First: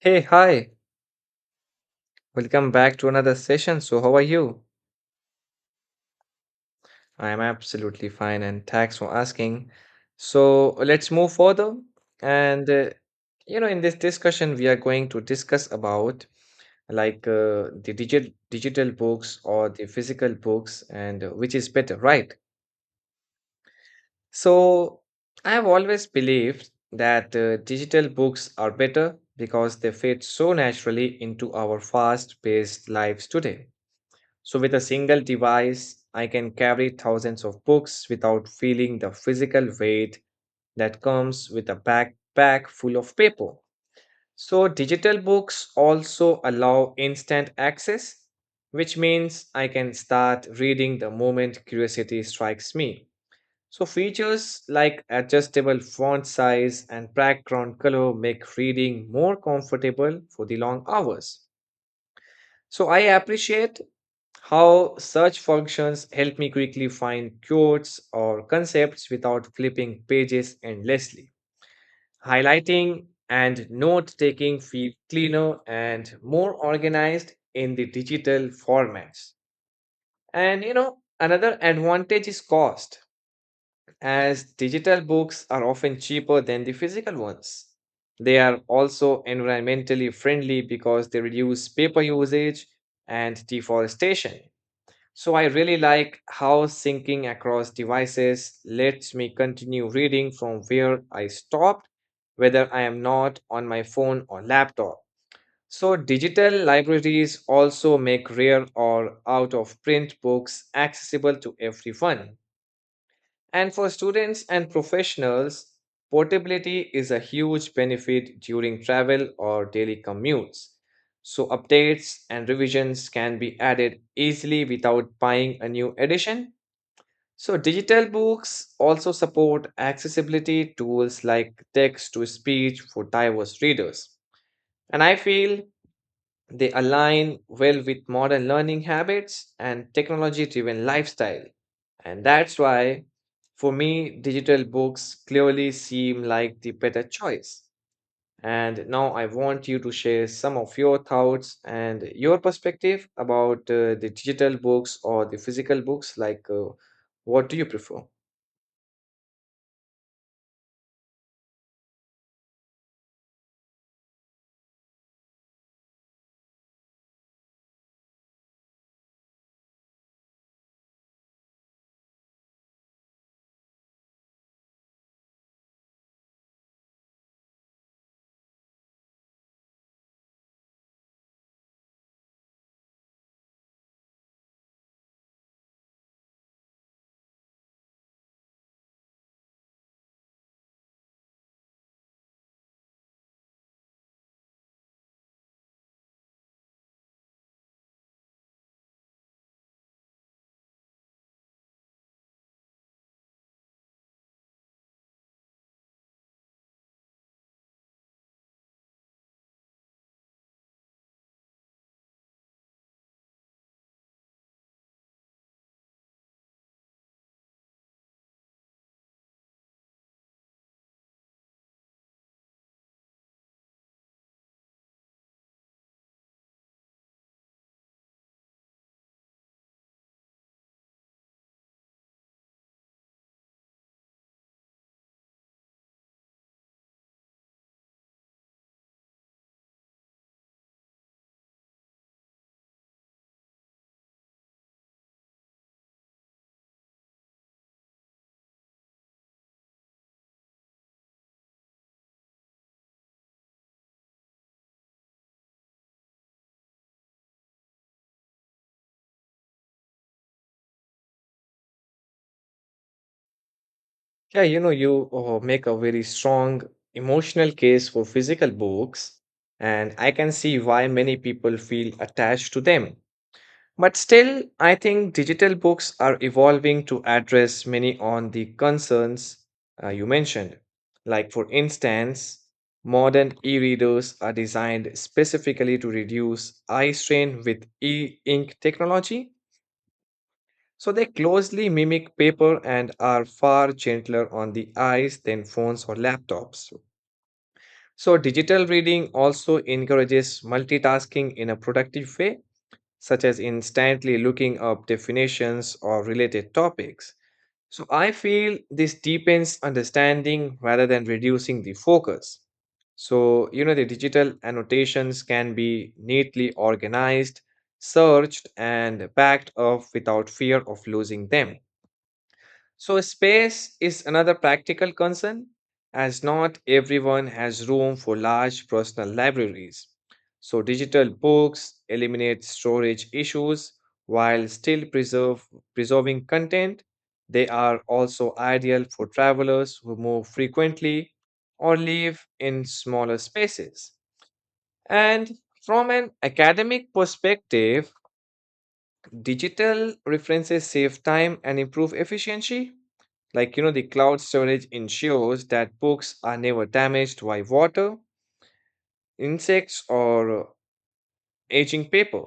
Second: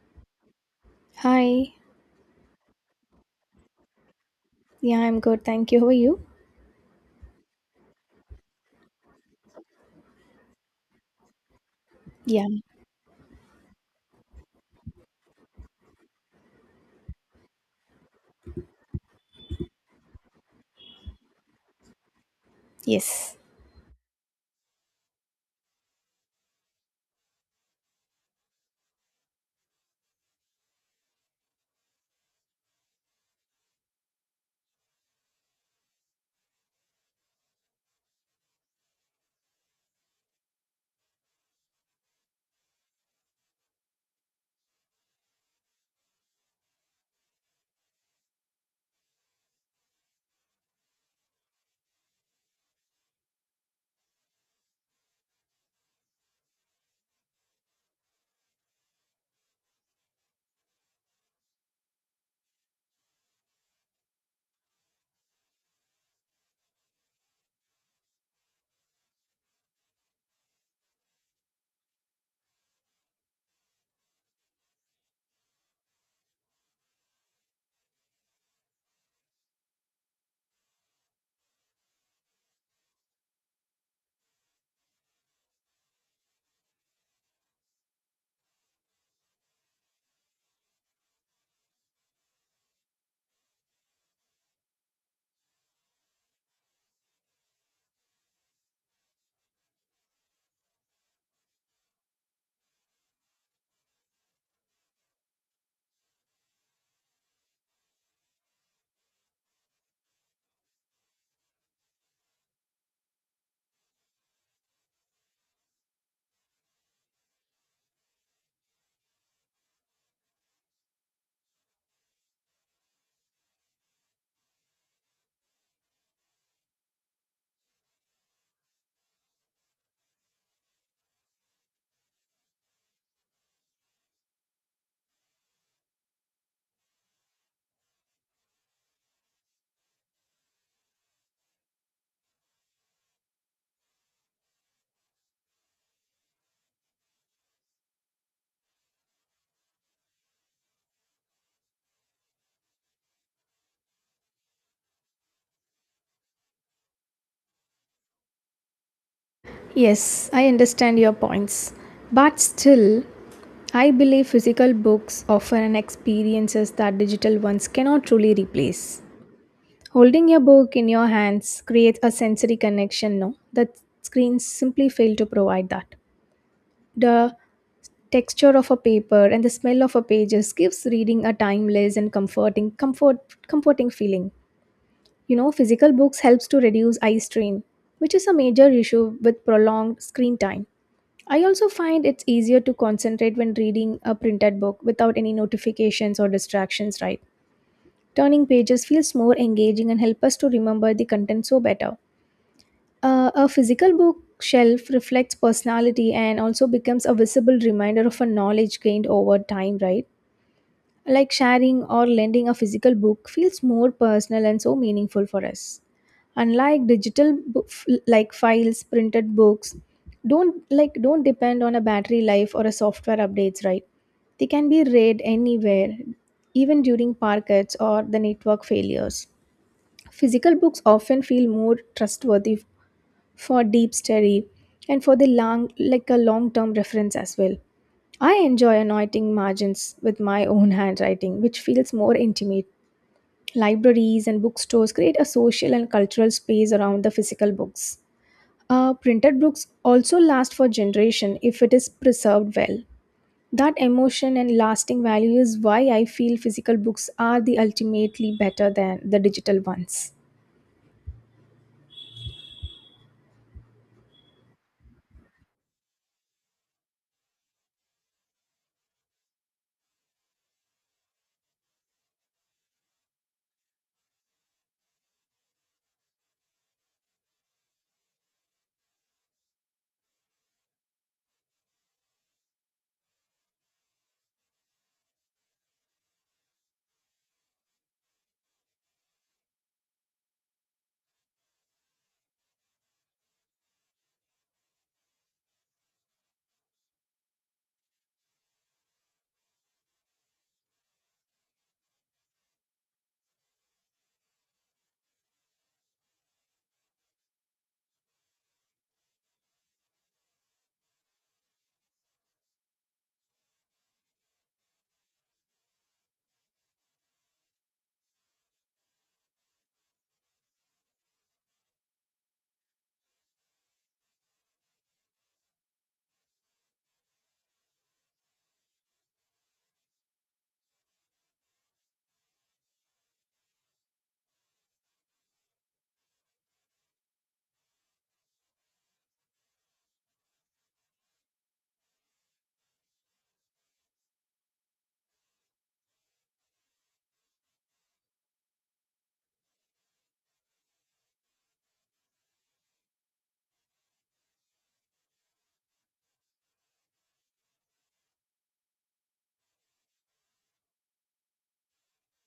Hey, hi. Hi. Welcome back to another session. So, how are you? Yeah, I'm good. Thank you. How are you? I am absolutely fine and thanks for asking. So, let's move further. Yeah. And, uh, you know, in this discussion, we are going to discuss about the digital books or the physical books and which is better, right? Yes. So, I have always believed that digital books are better because they fit so naturally into our fast-paced lives today. So, with a single device, I can carry thousands of books without feeling the physical weight that comes with a backpack full of paper. So, digital books also allow instant access, which means I can start reading the moment curiosity strikes me. So, features like adjustable font size and background color make reading more comfortable for the long hours. So, I appreciate how search functions help me quickly find quotes or concepts without flipping pages endlessly. Highlighting and note taking feel cleaner and more organized in the digital formats. And you know, another advantage is cost, as digital books are often cheaper than the physical ones. They are also environmentally friendly because they reduce paper usage and deforestation. So I really like how syncing across devices lets me continue reading from where I stopped, whether I am not on my phone or laptop. So digital libraries also make rare or out of print books accessible to everyone. And for students and professionals, portability is a huge benefit during travel or daily commutes. So, updates and revisions can be added easily without buying a new edition. So, digital books also support accessibility tools like text to speech for diverse readers. And I feel they align well with modern learning habits and technology driven lifestyle. And that's why, for me, digital books clearly seem like the better choice. And now I want you to share some of your thoughts and your perspective about the digital books or the physical books. What do you prefer? Yes, I understand your points. But still, I believe physical books offer an experiences that digital ones cannot truly replace. Holding your book in your hands creates a sensory connection, no? The screens simply fail to provide that. The texture of a paper and the smell of a pages gives reading a timeless and comforting feeling. You know, physical books helps to reduce eye strain, which is a major issue with prolonged screen time. I also find it's easier to concentrate when reading a printed book without any notifications or distractions, right? Turning pages feels more engaging and help us to remember the content so better. A physical book shelf reflects personality and also becomes a visible reminder of a knowledge gained over time, right? Like sharing or lending a physical book feels more personal and so meaningful for us. Unlike digital files, printed books don't depend on a battery life or a software updates, right? They can be read anywhere, even during pockets or the network failures. Physical books often feel more trustworthy for deep study and for the long like a long term reference as well. I enjoy annotating margins with my own handwriting, which feels more intimate. Libraries and bookstores create a social and cultural space around the physical books. Printed books also last for generation if it is preserved well. That emotion and lasting value is why I feel physical books are the ultimately better than the digital ones. Yeah, you know, you make a very strong emotional case for physical books, and I can see why many people feel attached to them. But still, I think digital books are evolving to address many on the concerns you mentioned. Like, for instance, modern e-readers are designed specifically to reduce eye strain with e-ink technology so they closely mimic paper and are far gentler on the eyes than phones or laptops. So digital reading also encourages multitasking in a productive way, such as instantly looking up definitions or related topics. So I feel this deepens understanding rather than reducing the focus. So, you know, the digital annotations can be neatly organized, searched, and backed up without fear of losing them. So, space is another practical concern, as not everyone has room for large personal libraries. So, digital books eliminate storage issues while preserving content. They are also ideal for travelers who move frequently or live in smaller spaces. And from an academic perspective, digital references save time and improve efficiency like, you know, the cloud storage ensures that books are never damaged by water, insects, or aging paper.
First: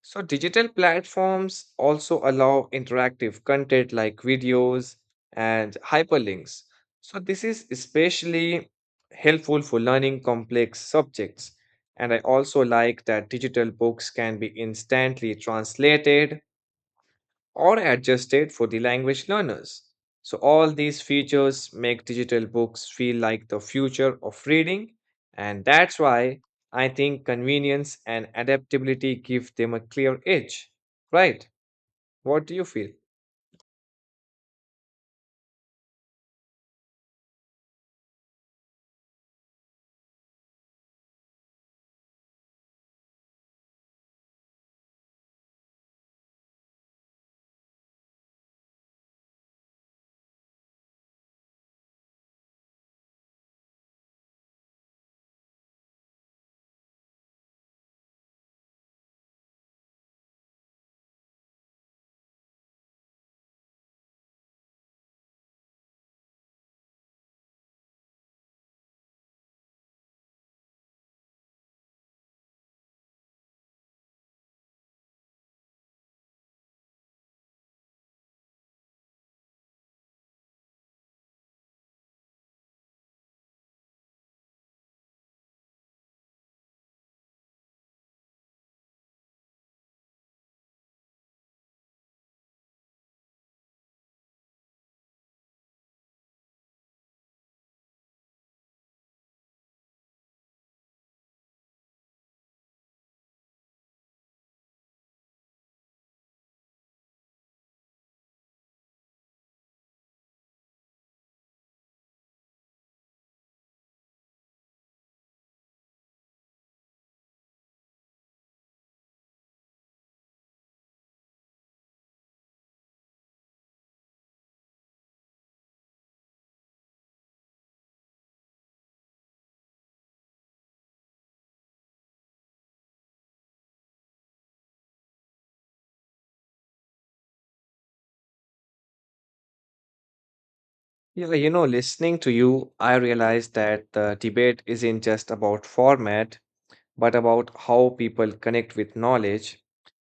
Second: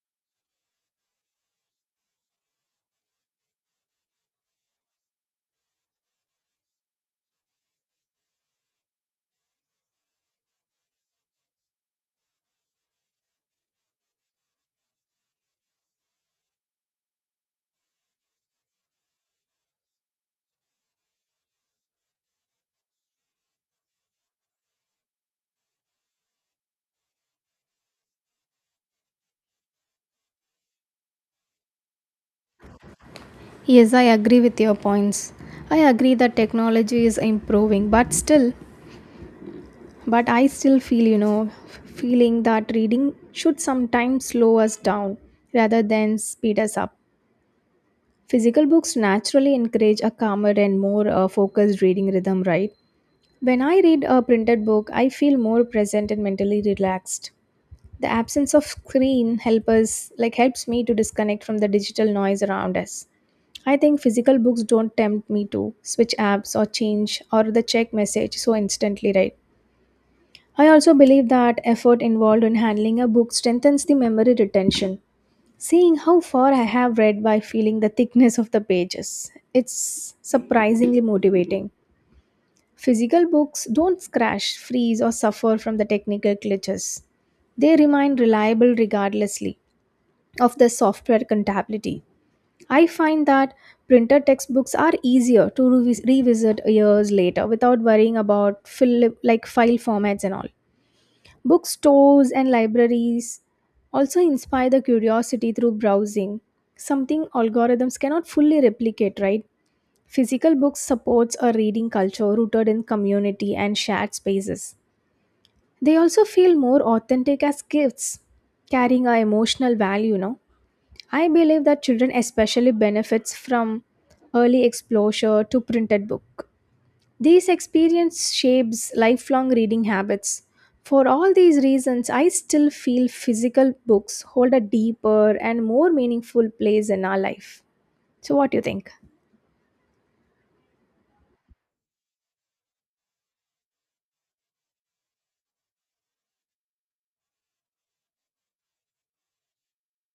So, digital platforms also allow interactive content like videos and hyperlinks. So, this is especially helpful for learning complex subjects. And I also like that digital books can be instantly translated or adjusted for the language learners. So, all these features make digital books feel like the future of reading, and that's why I think convenience and adaptability give them a clear edge. Right? What do you feel? Yes, I agree with your points. I agree that technology is improving, but I still feel, you know, feeling that reading should sometimes slow us down rather than speed us up. Physical books naturally encourage a calmer and more focused reading rhythm, right? When I read a printed book, I feel more present and mentally relaxed. The absence of screen help us, like helps me to disconnect from the digital noise around us. I think physical books don't tempt me to switch apps or change or the check message so instantly, right? I also believe that effort involved in handling a book strengthens the memory retention. Seeing how far I have read by feeling the thickness of the pages, it's surprisingly motivating. Physical books don't scratch, freeze, or suffer from the technical glitches. They remain reliable regardlessly of the software compatibility. I find that printed textbooks are easier to revisit years later without worrying about file formats and all. Bookstores and libraries also inspire the curiosity through browsing, something algorithms cannot fully replicate, right? Physical books supports a reading culture rooted in community and shared spaces. They also feel more authentic as gifts, carrying a emotional value, no? I believe that children especially benefits from early exposure to printed book. These experience shapes lifelong reading habits. For all these reasons, I still feel physical books hold a deeper and more meaningful place in our life. So what do you think? Yeah, you know, listening to you, I realized that the debate isn't just about format, but about how people connect with knowledge.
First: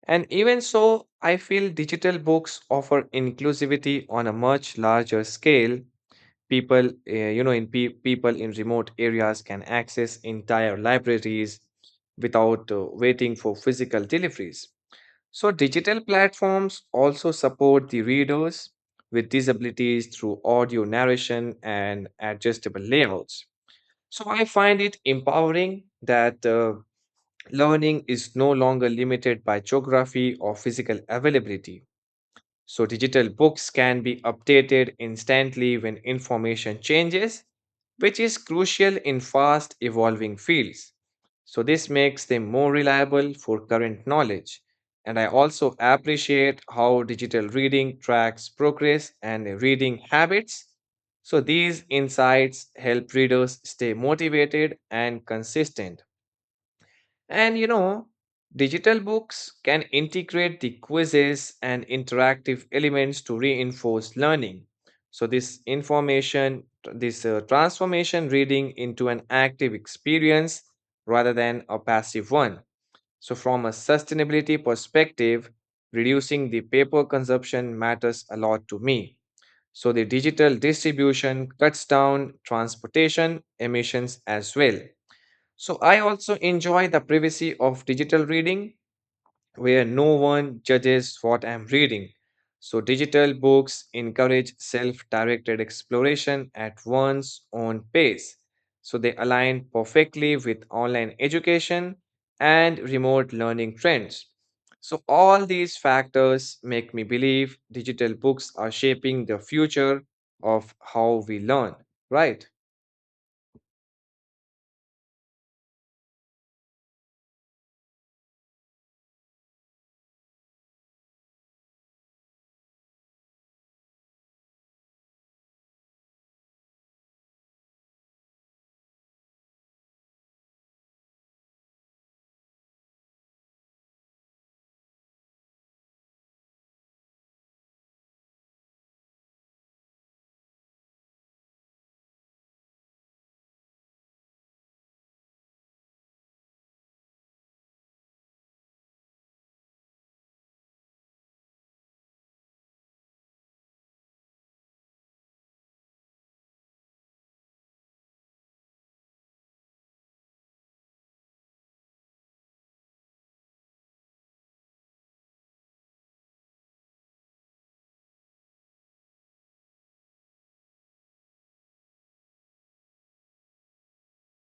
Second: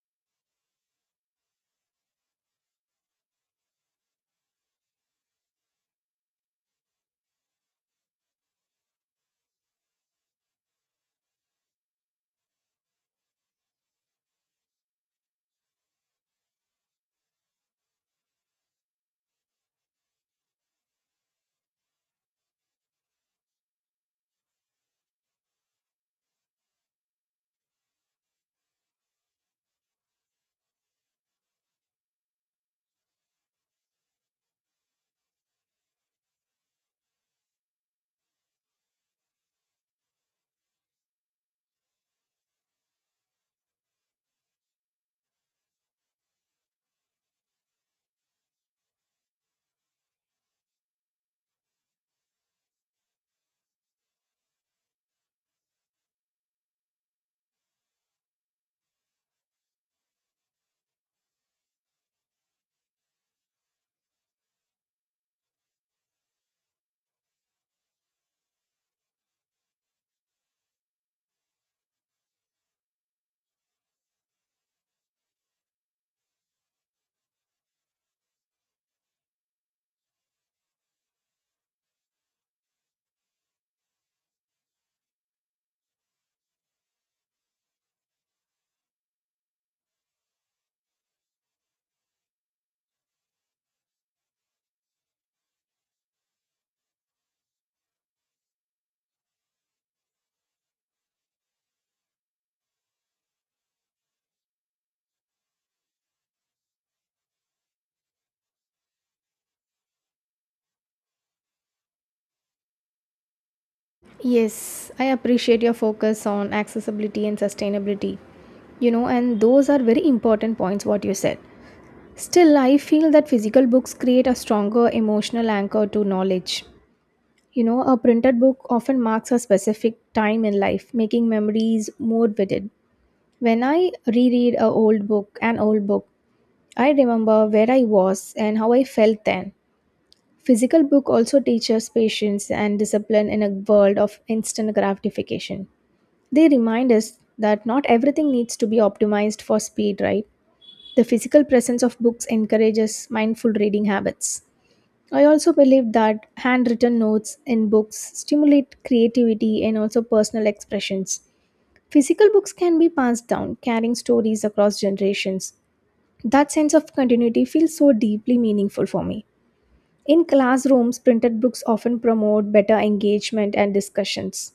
And even so, I feel digital books offer inclusivity on a much larger scale. People people in remote areas can access entire libraries without waiting for physical deliveries. So digital platforms also support the readers with disabilities through audio narration and adjustable layouts. So I find it empowering that learning is no longer limited by geography or physical availability. So, digital books can be updated instantly when information changes, which is crucial in fast evolving fields. So, this makes them more reliable for current knowledge. And I also appreciate how digital reading tracks progress and reading habits. So, these insights help readers stay motivated and consistent. And you know, digital books can integrate the quizzes and interactive elements to reinforce learning. So, this transformation reading into an active experience rather than a passive one. So, from a sustainability perspective, reducing the paper consumption matters a lot to me. So, the digital distribution cuts down transportation emissions as well. So I also enjoy the privacy of digital reading where no one judges what I'm reading. So digital books encourage self-directed exploration at one's own pace. So they align perfectly with online education and remote learning trends. So all these factors make me believe digital books are shaping the future of how we learn, right? Yes, I appreciate your focus on accessibility and sustainability. You know, and those are very important points what you said. Still, I feel that physical books create a stronger emotional anchor to knowledge. You know, a printed book often marks a specific time in life, making memories more vivid. When I reread an old book, I remember where I was and how I felt then. Physical book also teaches patience and discipline in a world of instant gratification. They remind us that not everything needs to be optimized for speed, right? The physical presence of books encourages mindful reading habits. I also believe that handwritten notes in books stimulate creativity and also personal expressions. Physical books can be passed down, carrying stories across generations. That sense of continuity feels so deeply meaningful for me. In classrooms, printed books often promote better engagement and discussions.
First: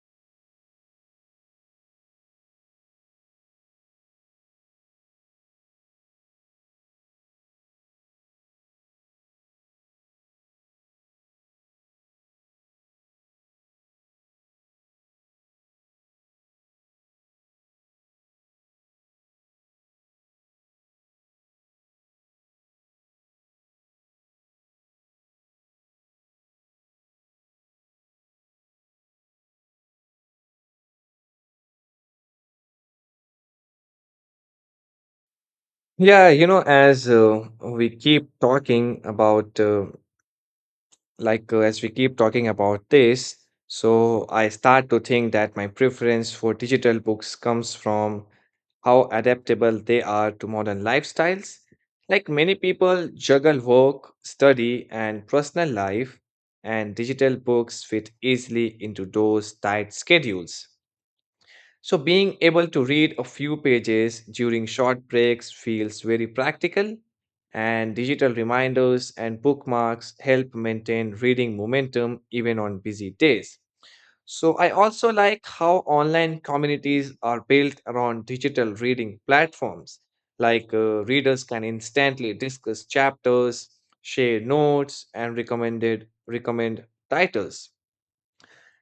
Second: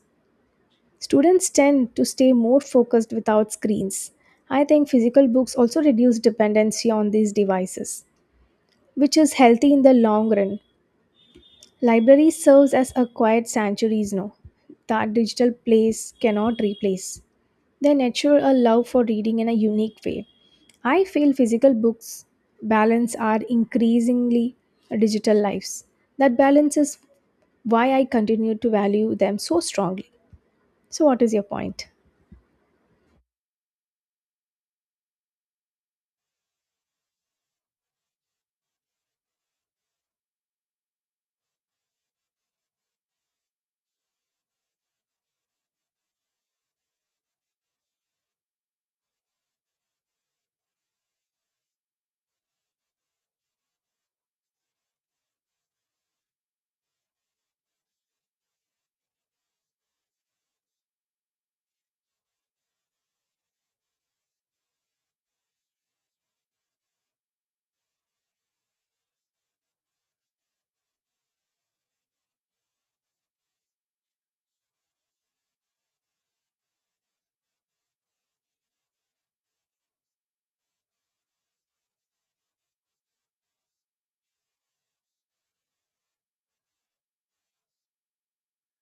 Students tend to stay more focused without screens. I think physical books also reduce dependency on these devices, which is healthy in the long run. Library serves as a quiet sanctuaries now that digital place cannot replace. They nurture a love for reading in a unique way. I feel physical books balance are increasingly digital lives. That balance is why I continue to value them so strongly. So what is your point? Yeah, you know, as we keep talking about, like, as we keep talking about this, so I start to think that my preference for digital books comes from how adaptable they are to modern lifestyles. Like, many people juggle work, study, and personal life, and digital books fit easily into those tight schedules. So, being able to read a few pages during short breaks feels very practical, and digital reminders and bookmarks help maintain reading momentum even on busy days. So, I also like how online communities are built around digital reading platforms. Readers can instantly discuss chapters, share notes, and recommend titles.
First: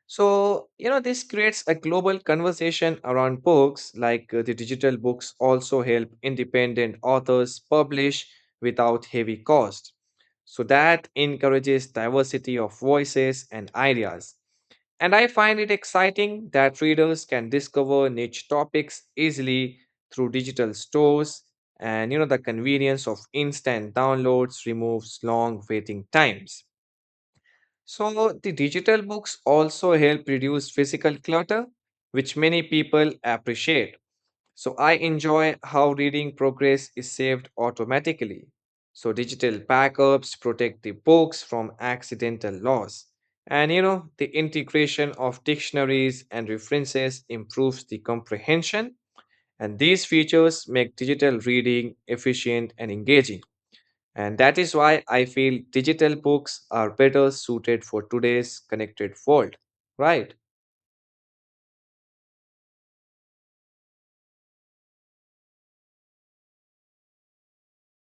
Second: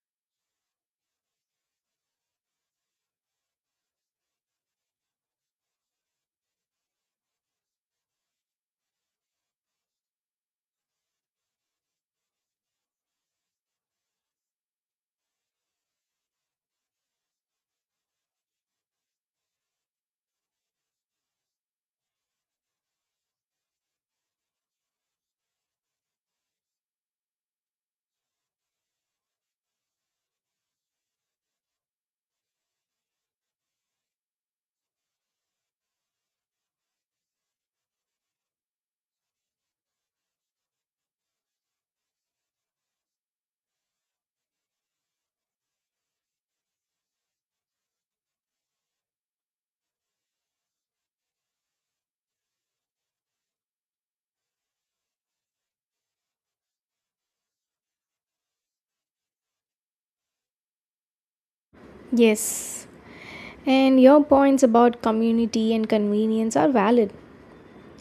So, you know, this creates a global conversation around books, the digital books also help independent authors publish without heavy cost. So, that encourages diversity of voices and ideas. And I find it exciting that readers can discover niche topics easily through digital stores. And, you know, the convenience of instant downloads removes long waiting times. So, the digital books also help reduce physical clutter, which many people appreciate. So, I enjoy how reading progress is saved automatically. So, digital backups protect the books from accidental loss. And you know, the integration of dictionaries and references improves the comprehension, and these features make digital reading efficient and engaging. And that is why I feel digital books are better suited for today's connected world, right? Yes. And your points about community and convenience are valid.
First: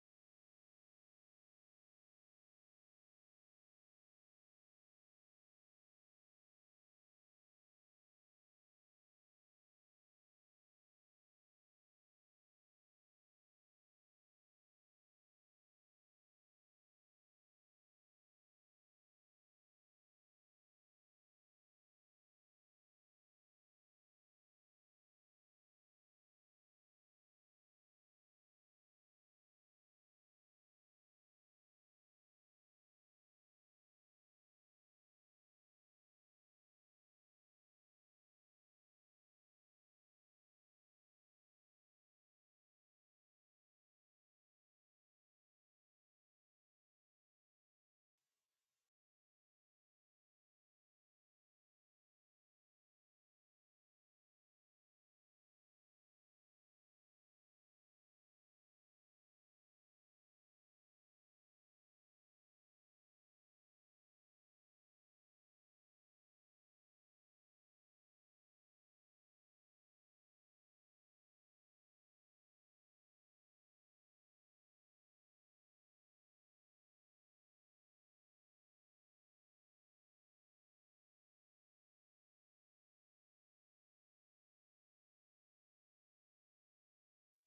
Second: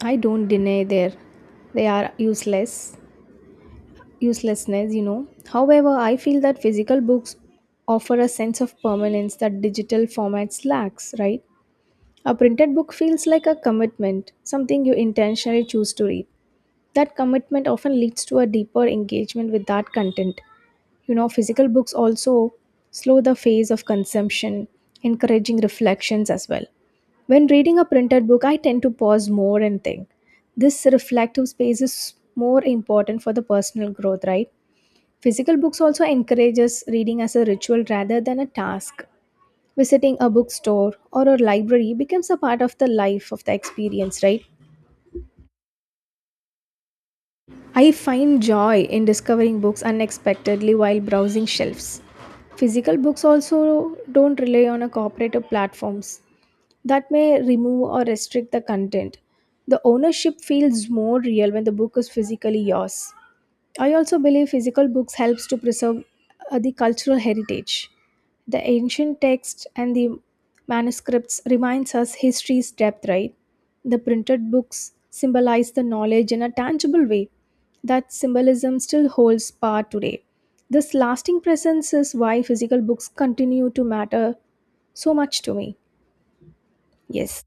I don't deny there; they are uselessness, you know. However, I feel that physical books offer a sense of permanence that digital formats lacks, right? A printed book feels like a commitment, something you intentionally choose to read. That commitment often leads to a deeper engagement with that content. You know, physical books also slow the phase of consumption, encouraging reflections as well. When reading a printed book, I tend to pause more and think. This reflective space is more important for the personal growth, right? Physical books also encourages reading as a ritual rather than a task. Visiting a bookstore or a library becomes a part of the life of the experience, right? I find joy in discovering books unexpectedly while browsing shelves. Physical books also don't rely on a cooperative platforms that may remove or restrict the content. The ownership feels more real when the book is physically yours. I also believe physical books helps to preserve the cultural heritage. The ancient text and the manuscripts reminds us history's depth, right? The printed books symbolize the knowledge in a tangible way. That symbolism still holds power today. This lasting presence is why physical books continue to matter so much to me. Yes.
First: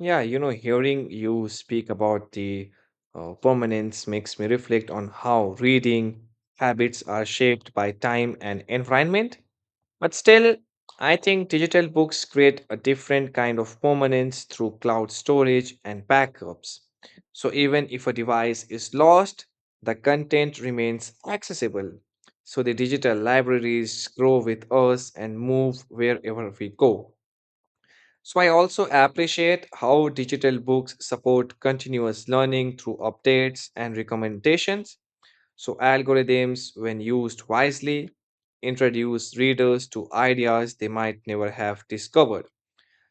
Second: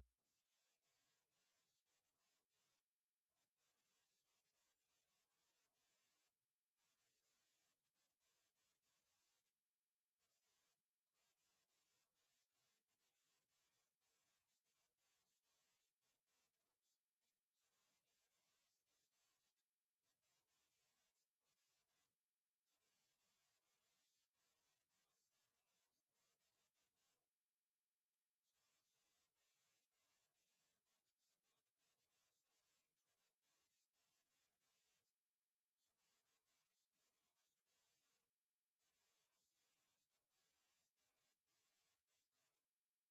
Yeah, you know, hearing you speak about the permanence makes me reflect on how reading habits are shaped by time and environment. But still, I think digital books create a different kind of permanence through cloud storage and backups. So even if a device is lost, the content remains accessible. So the digital libraries grow with us and move wherever we go. So I also appreciate how digital books support continuous learning through updates and recommendations so, algorithms, when used wisely, introduce readers to ideas they might never have discovered.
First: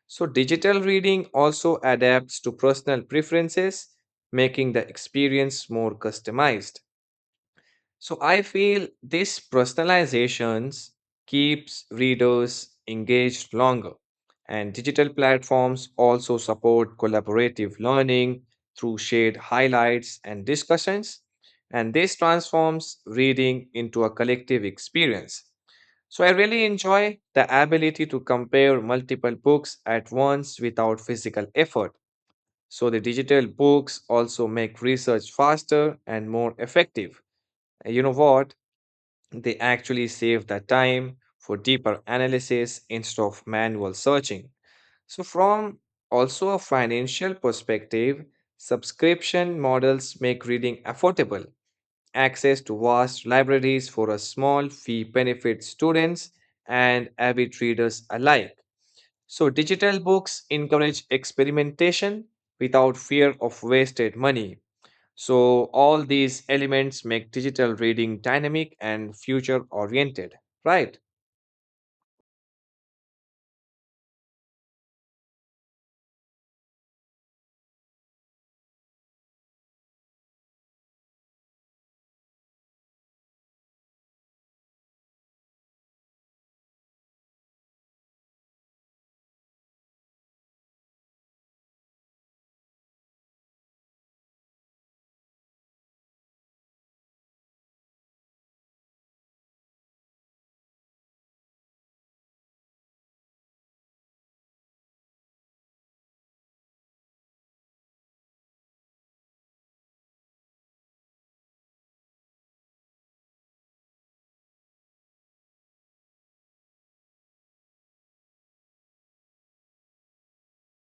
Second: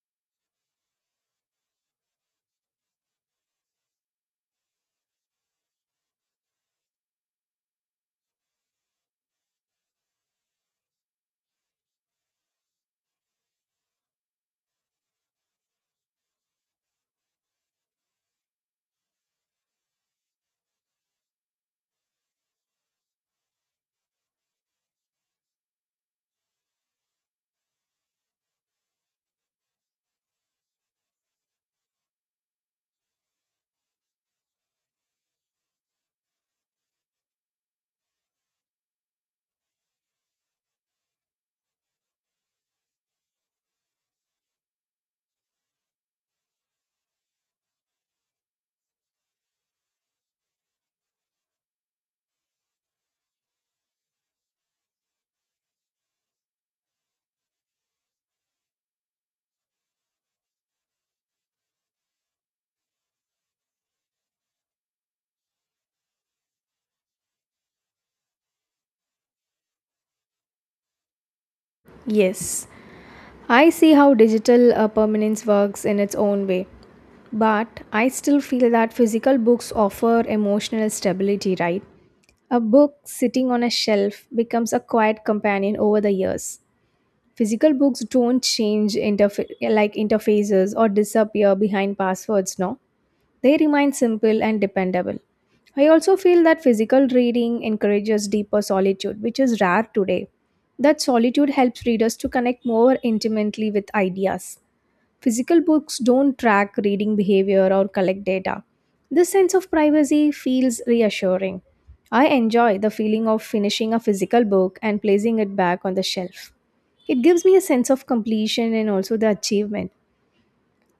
So, digital reading also adapts to personal preferences, making the experience more customized. So I feel this personalizations keeps readers engaged longer. And digital platforms also support collaborative learning through shared highlights and discussions. And this transforms reading into a collective experience. So I really enjoy the ability to compare multiple books at once without physical effort. So the digital books also make research faster and more effective. And you know what? They actually save the time for deeper analysis instead of manual searching. So, from also a financial perspective, subscription models make reading affordable. Access to vast libraries for a small fee benefits students and avid readers alike. So, digital books encourage experimentation without fear of wasted money. So, all these elements make digital reading dynamic and future oriented, right? Yes. I see how digital permanence works in its own way, but I still feel that physical books offer emotional stability, right? A book sitting on a shelf becomes a quiet companion over the years. Physical books don't change interfaces or disappear behind passwords, no? They remain simple and dependable. I also feel that physical reading encourages deeper solitude, which is rare today. That solitude helps readers to connect more intimately with ideas. Physical books don't track reading behavior or collect data. This sense of privacy feels reassuring. I enjoy the feeling of finishing a physical book and placing it back on the shelf. It gives me a sense of completion and also the achievement.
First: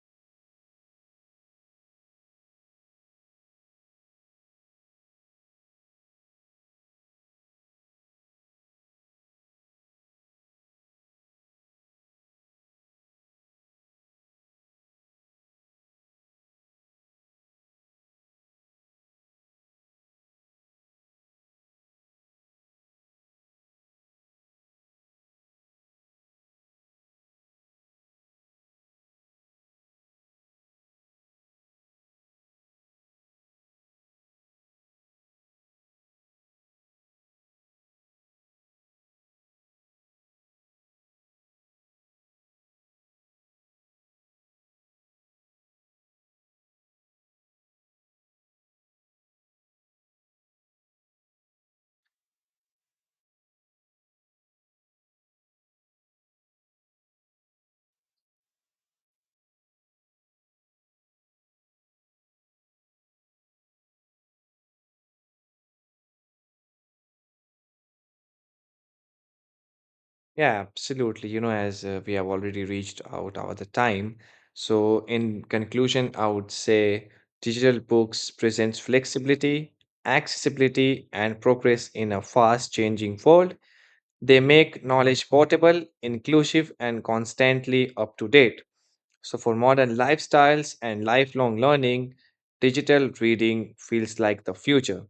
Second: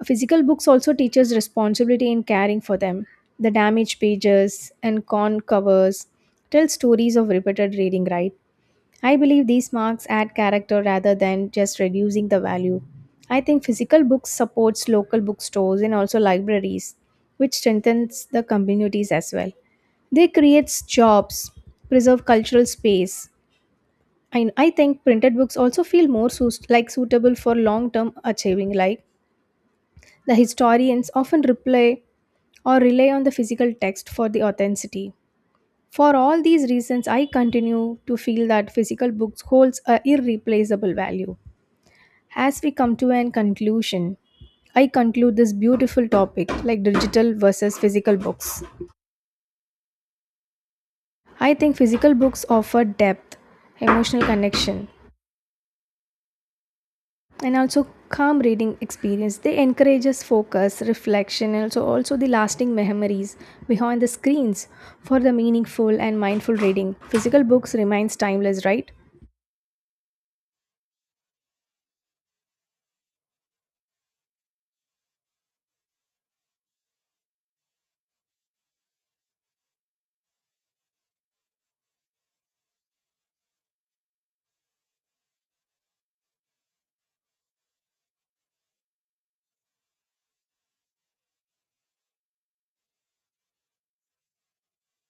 Physical books also teaches responsibility in caring for them. The damaged pages and con covers tell stories of repeated reading, right? I believe these marks add character rather than just reducing the value. I think physical books supports local bookstores and also libraries, which strengthens the communities as well. They creates jobs, preserve cultural space. And I think printed books also feel more suitable for long-term achieving, like the historians often reply or rely on the physical text for the authenticity. For all these reasons, I continue to feel that physical books holds a irreplaceable value. As we come to an conclusion, I conclude this beautiful topic like digital versus physical books. I think physical books offer depth, emotional connection, and also calm reading experience. They encourage us focus reflection and also the lasting memories behind the screens. For the meaningful and mindful reading, physical books remains timeless, right? Yeah, absolutely. You know, as we have already reached out over the time. So, in conclusion, I would say digital books presents flexibility, accessibility, and progress in a fast changing world. They make knowledge portable, inclusive, and constantly up to date. So, for modern lifestyles and lifelong learning, digital reading feels like the future.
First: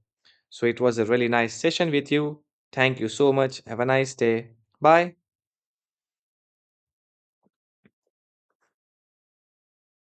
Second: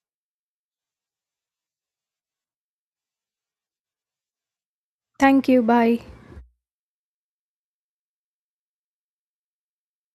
So, it was a really nice session with you. Thank you so much. Have a nice day. Bye. Thank you. Bye.